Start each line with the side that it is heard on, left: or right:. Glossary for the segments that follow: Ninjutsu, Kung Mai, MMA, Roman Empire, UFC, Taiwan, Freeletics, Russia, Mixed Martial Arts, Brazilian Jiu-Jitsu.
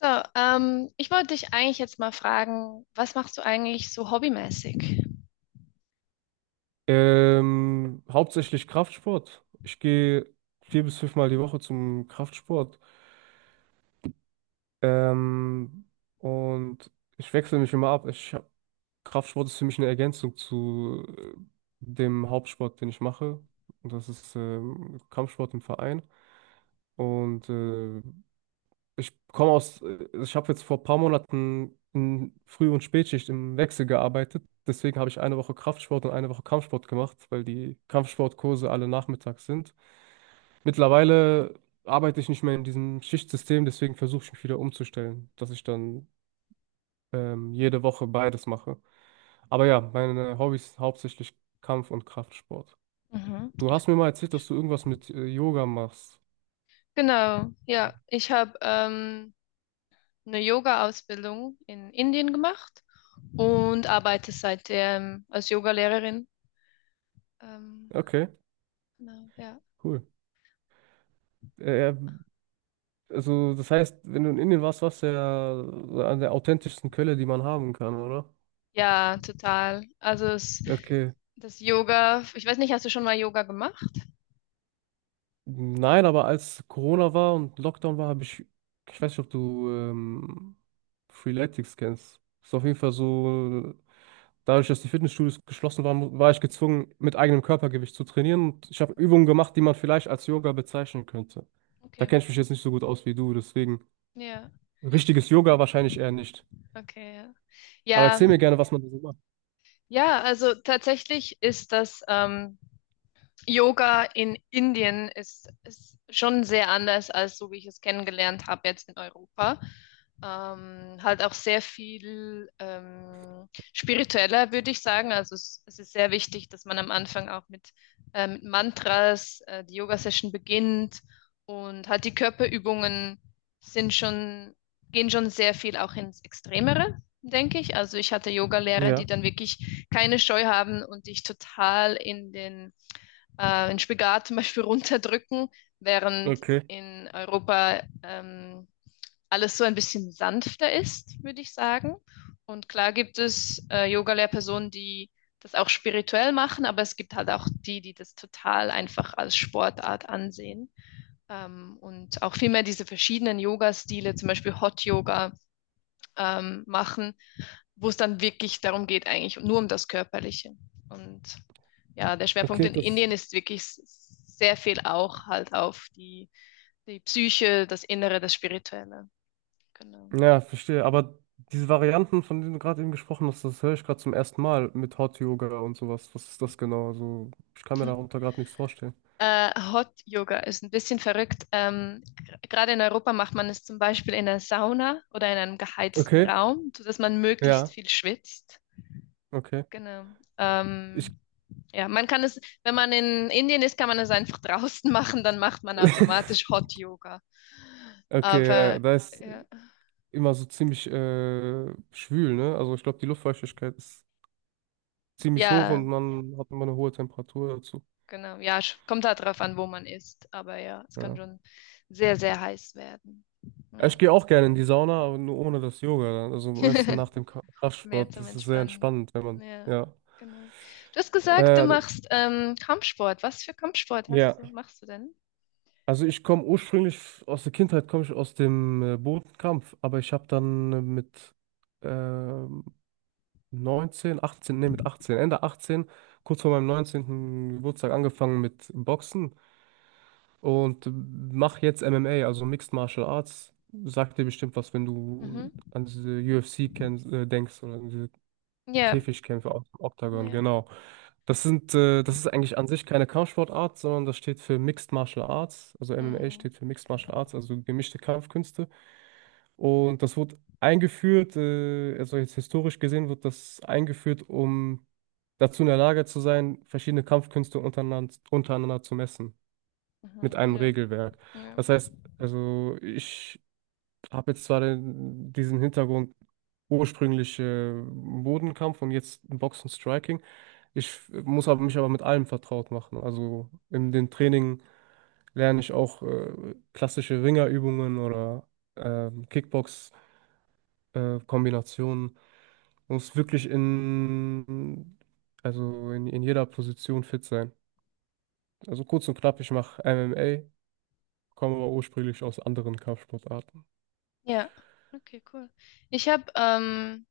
left: So, ich wollte dich eigentlich jetzt mal fragen, was machst du eigentlich so hobbymäßig?
right: Hauptsächlich Kraftsport. Ich gehe vier bis fünfmal die Woche zum Kraftsport. Ähm, und ich wechsle mich immer ab. Kraftsport ist für mich eine Ergänzung zu dem Hauptsport, den ich mache. Und das ist Kampfsport im Verein. Und ich habe jetzt vor ein paar Monaten in Früh- und Spätschicht im Wechsel gearbeitet. Deswegen habe ich eine Woche Kraftsport und eine Woche Kampfsport gemacht, weil die Kampfsportkurse alle nachmittags sind. Mittlerweile arbeite ich nicht mehr in diesem Schichtsystem, deswegen versuche ich mich wieder umzustellen, dass ich dann jede Woche beides mache. Aber ja, meine Hobbys sind hauptsächlich Kampf- und Kraftsport.
left: Mhm.
right: Du hast mir mal erzählt, dass du irgendwas mit Yoga machst.
left: Genau, ja. Ich habe eine Yoga-Ausbildung in Indien gemacht und arbeite seitdem als Yogalehrerin. Ähm,
right: Okay,
left: genau, ja.
right: cool. Äh, äh, also das heißt, wenn du in Indien warst, warst du ja an der authentischsten Quelle, die man haben kann, oder?
left: Ja, total.
right: Okay.
left: Das Yoga, ich weiß nicht, hast du schon mal Yoga gemacht?
right: Nein, aber als Corona war und Lockdown war, ich weiß nicht, ob du Freeletics kennst. Ist auf jeden Fall so, dadurch, dass die Fitnessstudios geschlossen waren, war ich gezwungen, mit eigenem Körpergewicht zu trainieren. Und ich habe Übungen gemacht, die man vielleicht als Yoga bezeichnen könnte. Da
left: Okay,
right: kenne ich mich jetzt nicht so gut aus wie du, deswegen
left: ja,
right: richtiges Yoga wahrscheinlich eher nicht.
left: okay,
right: Aber
left: ja. Ja,
right: erzähl mir gerne, was man da so macht.
left: ja, also tatsächlich ist das Yoga in Indien ist schon sehr anders als so, wie ich es kennengelernt habe jetzt in Europa. Halt auch sehr viel spiritueller, würde ich sagen. Es ist sehr wichtig, dass man am Anfang auch mit Mantras die Yoga-Session beginnt und halt die Körperübungen sind schon, gehen schon sehr viel auch ins Extremere, denke ich. Also ich hatte Yoga-Lehrer, die
right: Ja,
left: dann wirklich keine Scheu haben und dich total in den den Spagat zum Beispiel runterdrücken, während
right: okay.
left: in Europa alles so ein bisschen sanfter ist, würde ich sagen. Und klar gibt es Yoga-Lehrpersonen, die das auch spirituell machen, aber es gibt halt auch die, die das total einfach als Sportart ansehen. Und auch vielmehr diese verschiedenen Yoga-Stile, zum Beispiel Hot Yoga machen, wo es dann wirklich darum geht, eigentlich nur um das Körperliche. Und ja, der Schwerpunkt
right: Okay,
left: in
right: das.
left: Indien ist wirklich sehr viel auch halt auf die Psyche, das Innere, das Spirituelle. Genau.
right: Ja, verstehe. Aber diese Varianten, von denen du gerade eben gesprochen hast, das höre ich gerade zum ersten Mal mit Hot Yoga und sowas. Was ist das genau? Also, ich kann mir darunter gerade nichts vorstellen.
left: Hot Yoga ist ein bisschen verrückt. Gerade in Europa macht man es zum Beispiel in einer Sauna oder in einem geheizten
right: Okay,
left: Raum, sodass man möglichst
right: ja,
left: viel schwitzt.
right: okay.
left: Genau.
right: Ich,
left: Ähm, ja, man kann es, wenn man in Indien ist, kann man es einfach draußen machen, dann macht man automatisch Hot Yoga.
right: okay, ja, ja,
left: Aber
right: da ist
left: ja,
right: immer so ziemlich schwül, ne? Also, ich glaube, die Luftfeuchtigkeit ist ziemlich hoch
left: ja,
right: und man hat immer eine hohe Temperatur dazu.
left: genau, ja, kommt halt drauf an, wo man ist. Aber ja, es kann
right: Ja.
left: schon sehr, sehr heiß werden.
right: Ja,
left: Ja,
right: ich gehe auch gerne in die Sauna, aber nur ohne das Yoga dann. Also, am besten nach dem
left: mehr
right: Kraftsport.
left: zum
right: Das ist sehr
left: Entspannen.
right: entspannend, wenn man,
left: Ja,
right: ja.
left: genau. Du hast gesagt, du
right: Äh,
left: machst Kampfsport. Was für Kampfsport
right: ja.
left: machst du denn?
right: Also ich komme ursprünglich aus der Kindheit, komme ich aus dem Bodenkampf, aber ich habe dann mit ähm, 19, 18, nee, mit 18, Ende 18, kurz vor meinem 19. Geburtstag angefangen mit Boxen und mache jetzt MMA, also Mixed Martial Arts. Sagt dir bestimmt was, wenn du
left: Mhm.
right: an diese UFC denkst oder an diese
left: Ja,
right: Käfigkämpfe aus dem Oktagon,
left: ja.
right: genau. Das ist eigentlich an sich keine Kampfsportart, sondern das steht für Mixed Martial Arts. Also MMA
left: Mhm.
right: steht für Mixed Martial Arts, also gemischte Kampfkünste. Und das wurde eingeführt, also jetzt historisch gesehen wird das eingeführt, um dazu in der Lage zu sein, verschiedene Kampfkünste untereinander zu messen mit
left: Mhm.
right: einem
left: Ja,
right: Regelwerk.
left: ja.
right: Das heißt, also ich habe jetzt zwar diesen Hintergrund ursprünglich Bodenkampf und jetzt Boxen Striking. Ich muss aber mich aber mit allem vertraut machen. Also in den Training lerne ich auch klassische Ringerübungen oder ähm, Kickbox-Kombinationen. Man muss wirklich also in jeder Position fit sein. Also kurz und knapp, ich mache MMA, komme aber ursprünglich aus anderen Kampfsportarten.
left: Ja, okay, cool. Ich habe ähm,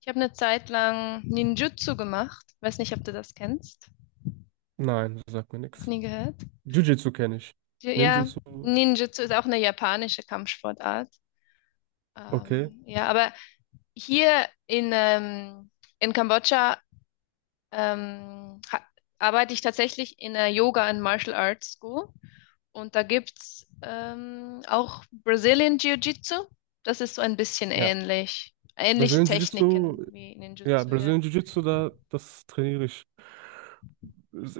left: ich habe eine Zeit lang Ninjutsu gemacht. Weiß nicht, ob du das kennst.
right: Nein, das sagt mir
left: Noch
right: nichts.
left: nie gehört?
right: Jiu-Jitsu kenne ich.
left: Ja, ja,
right: Ninjutsu,
left: Ninjutsu ist auch eine japanische Kampfsportart.
right: okay.
left: Ja, aber hier in Kambodscha ähm, ha- arbeite ich tatsächlich in einer Yoga and Martial Arts School. Und da gibt's auch Brazilian Jiu-Jitsu. Das ist so ein bisschen
right: Ja.
left: ähnlich. Ähnliche
right: Brazilian Jiu-Jitsu,
left: Techniken wie
right: ja,
left: Ninjutsu, ja.
right: Brazilian Jiu-Jitsu, da, das trainiere ich.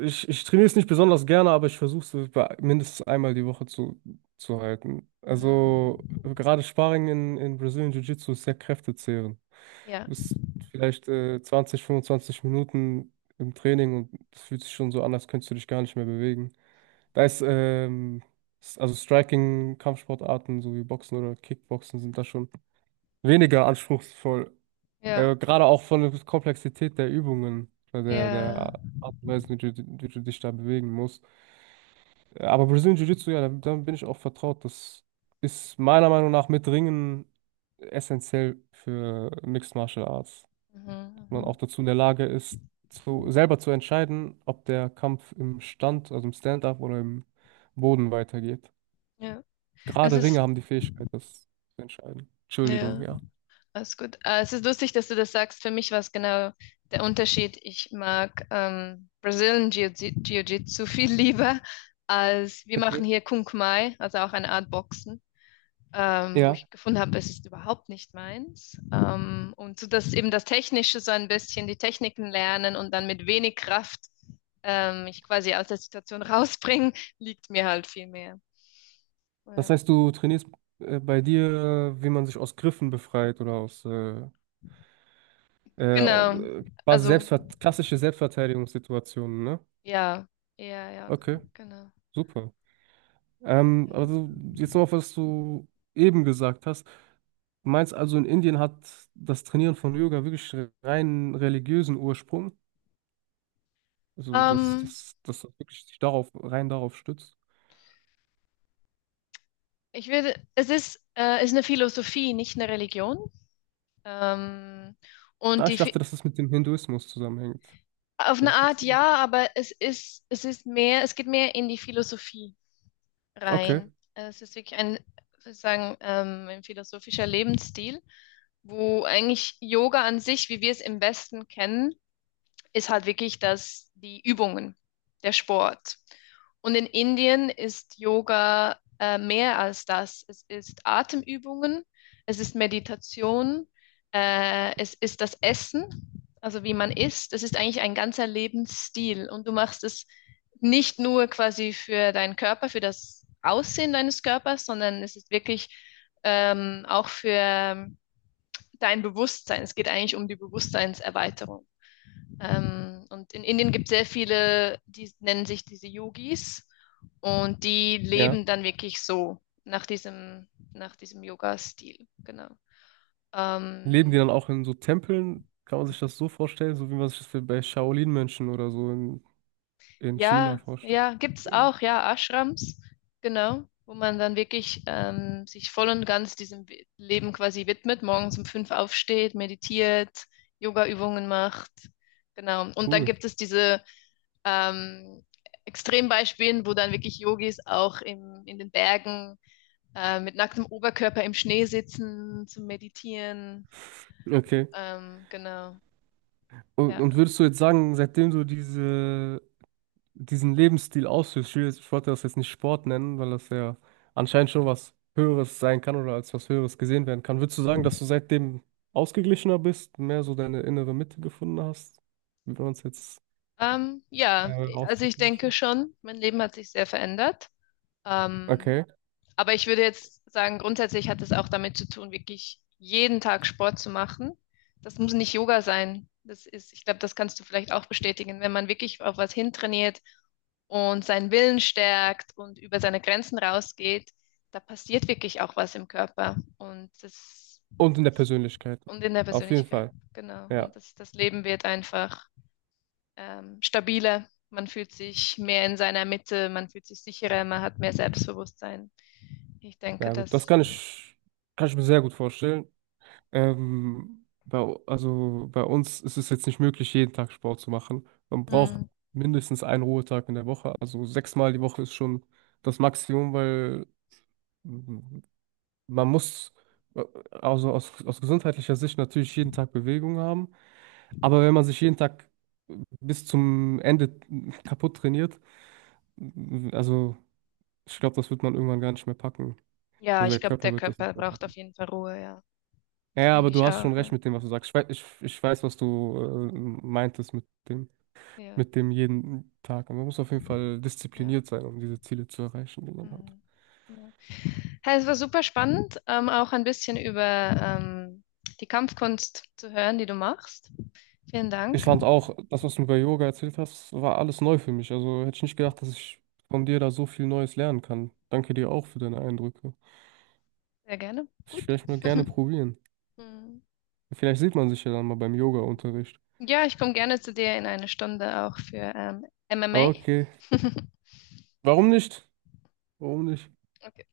right: Ich trainiere es nicht besonders gerne, aber ich versuche es mindestens einmal die Woche zu halten.
left: Mhm.
right: Also gerade Sparring in Brazilian Jiu-Jitsu ist sehr kräftezehrend.
left: Ja,
right: Du bist vielleicht 20, 25 Minuten im Training und es fühlt sich schon so an, als könntest du dich gar nicht mehr bewegen. Da ist, ähm, also Striking, Kampfsportarten so wie Boxen oder Kickboxen sind da schon weniger anspruchsvoll.
left: ja,
right: Gerade auch von der Komplexität der Übungen, der,
left: ja.
right: der Art und Weise, wie du dich da bewegen musst. Aber Brazilian Jiu-Jitsu, ja, damit bin ich auch vertraut. Das ist meiner Meinung nach mit Ringen essentiell für Mixed Martial Arts. Dass
left: Mhm,
right: man
left: mhm.
right: auch dazu in der Lage ist, selber zu entscheiden, ob der Kampf im Stand, also im Stand-up oder im Boden weitergeht.
left: Ja. Es
right: Gerade Ringer
left: ist,
right: haben die Fähigkeit, das zu entscheiden. Entschuldigung,
left: ja,
right: ja.
left: alles gut. Es ist lustig, dass du das sagst. Für mich war es genau der Unterschied. Ich mag Jiu-Jitsu viel lieber als wir machen
right: Okay.
left: hier Kung Mai, also auch eine Art Boxen. Wo
right: Ja.
left: ich gefunden habe, es ist überhaupt nicht meins. Und so dass eben das Technische so ein bisschen die Techniken lernen und dann mit wenig Kraft mich quasi aus der Situation rausbringen, liegt mir halt viel mehr.
right: Das
left: Ja.
right: heißt, du trainierst bei dir, wie man sich aus Griffen befreit oder aus
left: Genau.
right: quasi
left: Also,
right: Selbstver klassische Selbstverteidigungssituationen, ne?
left: ja. Ja, ja,
right: Okay,
left: genau.
right: super. Ähm,
left: Ja.
right: also jetzt noch auf, was du eben gesagt hast. Du meinst also, in Indien hat das Trainieren von Yoga wirklich rein religiösen Ursprung? Also, dass
left: Ähm,
right: das wirklich sich darauf, rein darauf stützt?
left: ich würde, ist eine Philosophie, nicht eine Religion. Ähm,
right: Ah,
left: und
right: ich dachte, dass das mit dem Hinduismus zusammenhängt,
left: auf
right: hätte
left: eine
right: ich jetzt
left: Art
right: gedacht.
left: ja, aber es ist mehr, es geht mehr in die Philosophie
right: Okay,
left: rein. Es ist wirklich ein, sozusagen, ein philosophischer Lebensstil, wo eigentlich Yoga an sich, wie wir es im Westen kennen, ist halt wirklich das, die Übungen, der Sport. Und in Indien ist Yoga mehr als das. Es ist Atemübungen, es ist Meditation, es ist das Essen, also wie man isst. Es ist eigentlich ein ganzer Lebensstil und du machst es nicht nur quasi für deinen Körper, für das Aussehen deines Körpers, sondern es ist wirklich auch für dein Bewusstsein. Es geht eigentlich um die Bewusstseinserweiterung. Und in Indien gibt es sehr viele, die nennen sich diese Yogis und die
right: ja.
left: leben dann wirklich so nach nach diesem Yoga-Stil. Genau.
right: Leben die
left: Ähm,
right: dann auch in so Tempeln? Kann man sich das so vorstellen, so wie man sich das bei Shaolin-Mönchen oder so in China
left: ja,
right: vorstellt?
left: ja, gibt es auch, ja, Ashrams, genau, wo man dann wirklich sich voll und ganz diesem Leben quasi widmet, morgens um fünf aufsteht, meditiert, Yoga-Übungen macht. Genau. Und dann
right: Cool.
left: gibt es diese ähm, Extrembeispielen, wo dann wirklich Yogis auch in den Bergen mit nacktem Oberkörper im Schnee sitzen zum Meditieren.
right: Okay.
left: Genau.
right: Und,
left: Ja.
right: und würdest du jetzt sagen, seitdem du diese, diesen Lebensstil ausführst, ich wollte das jetzt nicht Sport nennen, weil das ja anscheinend schon was Höheres sein kann oder als was Höheres gesehen werden kann, würdest du sagen, dass du seitdem ausgeglichener bist, mehr so deine innere Mitte gefunden hast, wie wir uns jetzt
left: Ja, also ich
right: ausdrücken
left: denke
right: möchten?
left: schon, mein Leben hat sich sehr verändert. Ähm,
right: Okay.
left: aber ich würde jetzt sagen, grundsätzlich hat es auch damit zu tun, wirklich jeden Tag Sport zu machen. Das muss nicht Yoga sein. Das ist, ich glaube, das kannst du vielleicht auch bestätigen. Wenn man wirklich auf was hintrainiert, und seinen Willen stärkt und über seine Grenzen rausgeht, da passiert wirklich auch was im Körper und
right: Und in der
left: das
right: Persönlichkeit.
left: und in der
right: Auf jeden
left: Persönlichkeit,
right: Fall.
left: genau.
right: Ja.
left: Und das Leben wird einfach stabiler. Man fühlt sich mehr in seiner Mitte, man fühlt sich sicherer, man hat mehr Selbstbewusstsein. Ich denke,
right: Ja gut, das
left: dass,
right: kann ich mir sehr gut vorstellen. Ähm, bei, also bei uns ist es jetzt nicht möglich, jeden Tag Sport zu machen. Man braucht
left: hm,
right: mindestens einen Ruhetag in der Woche. Also sechsmal die Woche ist schon das Maximum, weil mm, man muss äh, also aus gesundheitlicher Sicht natürlich jeden Tag Bewegung haben. Aber wenn man sich jeden Tag äh, bis zum Ende kaputt trainiert, also ich glaube, das wird man irgendwann gar nicht mehr packen.
left: ja,
right: Also der
left: ich glaube,
right: Körper
left: der
right: wird das
left: Körper
right: nicht mehr
left: braucht auf
right: packen.
left: jeden Fall Ruhe, ja.
right: Ja,
left: Das
right: ja, aber
left: denke
right: du
left: ich
right: hast schon
left: auch. Ja,
right: recht mit dem, was du sagst. Ich weiß, was du äh, meintest mit
left: ja.
right: mit dem jeden Tag. Und man muss auf jeden Fall
left: Ja.
right: diszipliniert sein, um diese Ziele zu erreichen, die man hat.
left: Hm, genau. Ja, es war super spannend, auch ein bisschen über ähm, die Kampfkunst zu hören, die du machst. Vielen
right: Ich
left: Dank.
right: fand auch, das, was du über Yoga erzählt hast, war alles neu für mich. Also hätte ich nicht gedacht, dass ich von dir da so viel Neues lernen kann. Danke dir auch für deine Eindrücke.
left: Sehr gerne.
right: Ich
left: Gut.
right: vielleicht mal gerne probieren.
left: Mm.
right: Vielleicht sieht man sich ja dann mal beim Yoga-Unterricht.
left: Ja, ich komme gerne zu dir in einer Stunde auch für MMA.
right: Okay. Warum nicht? Warum nicht?
left: Okay.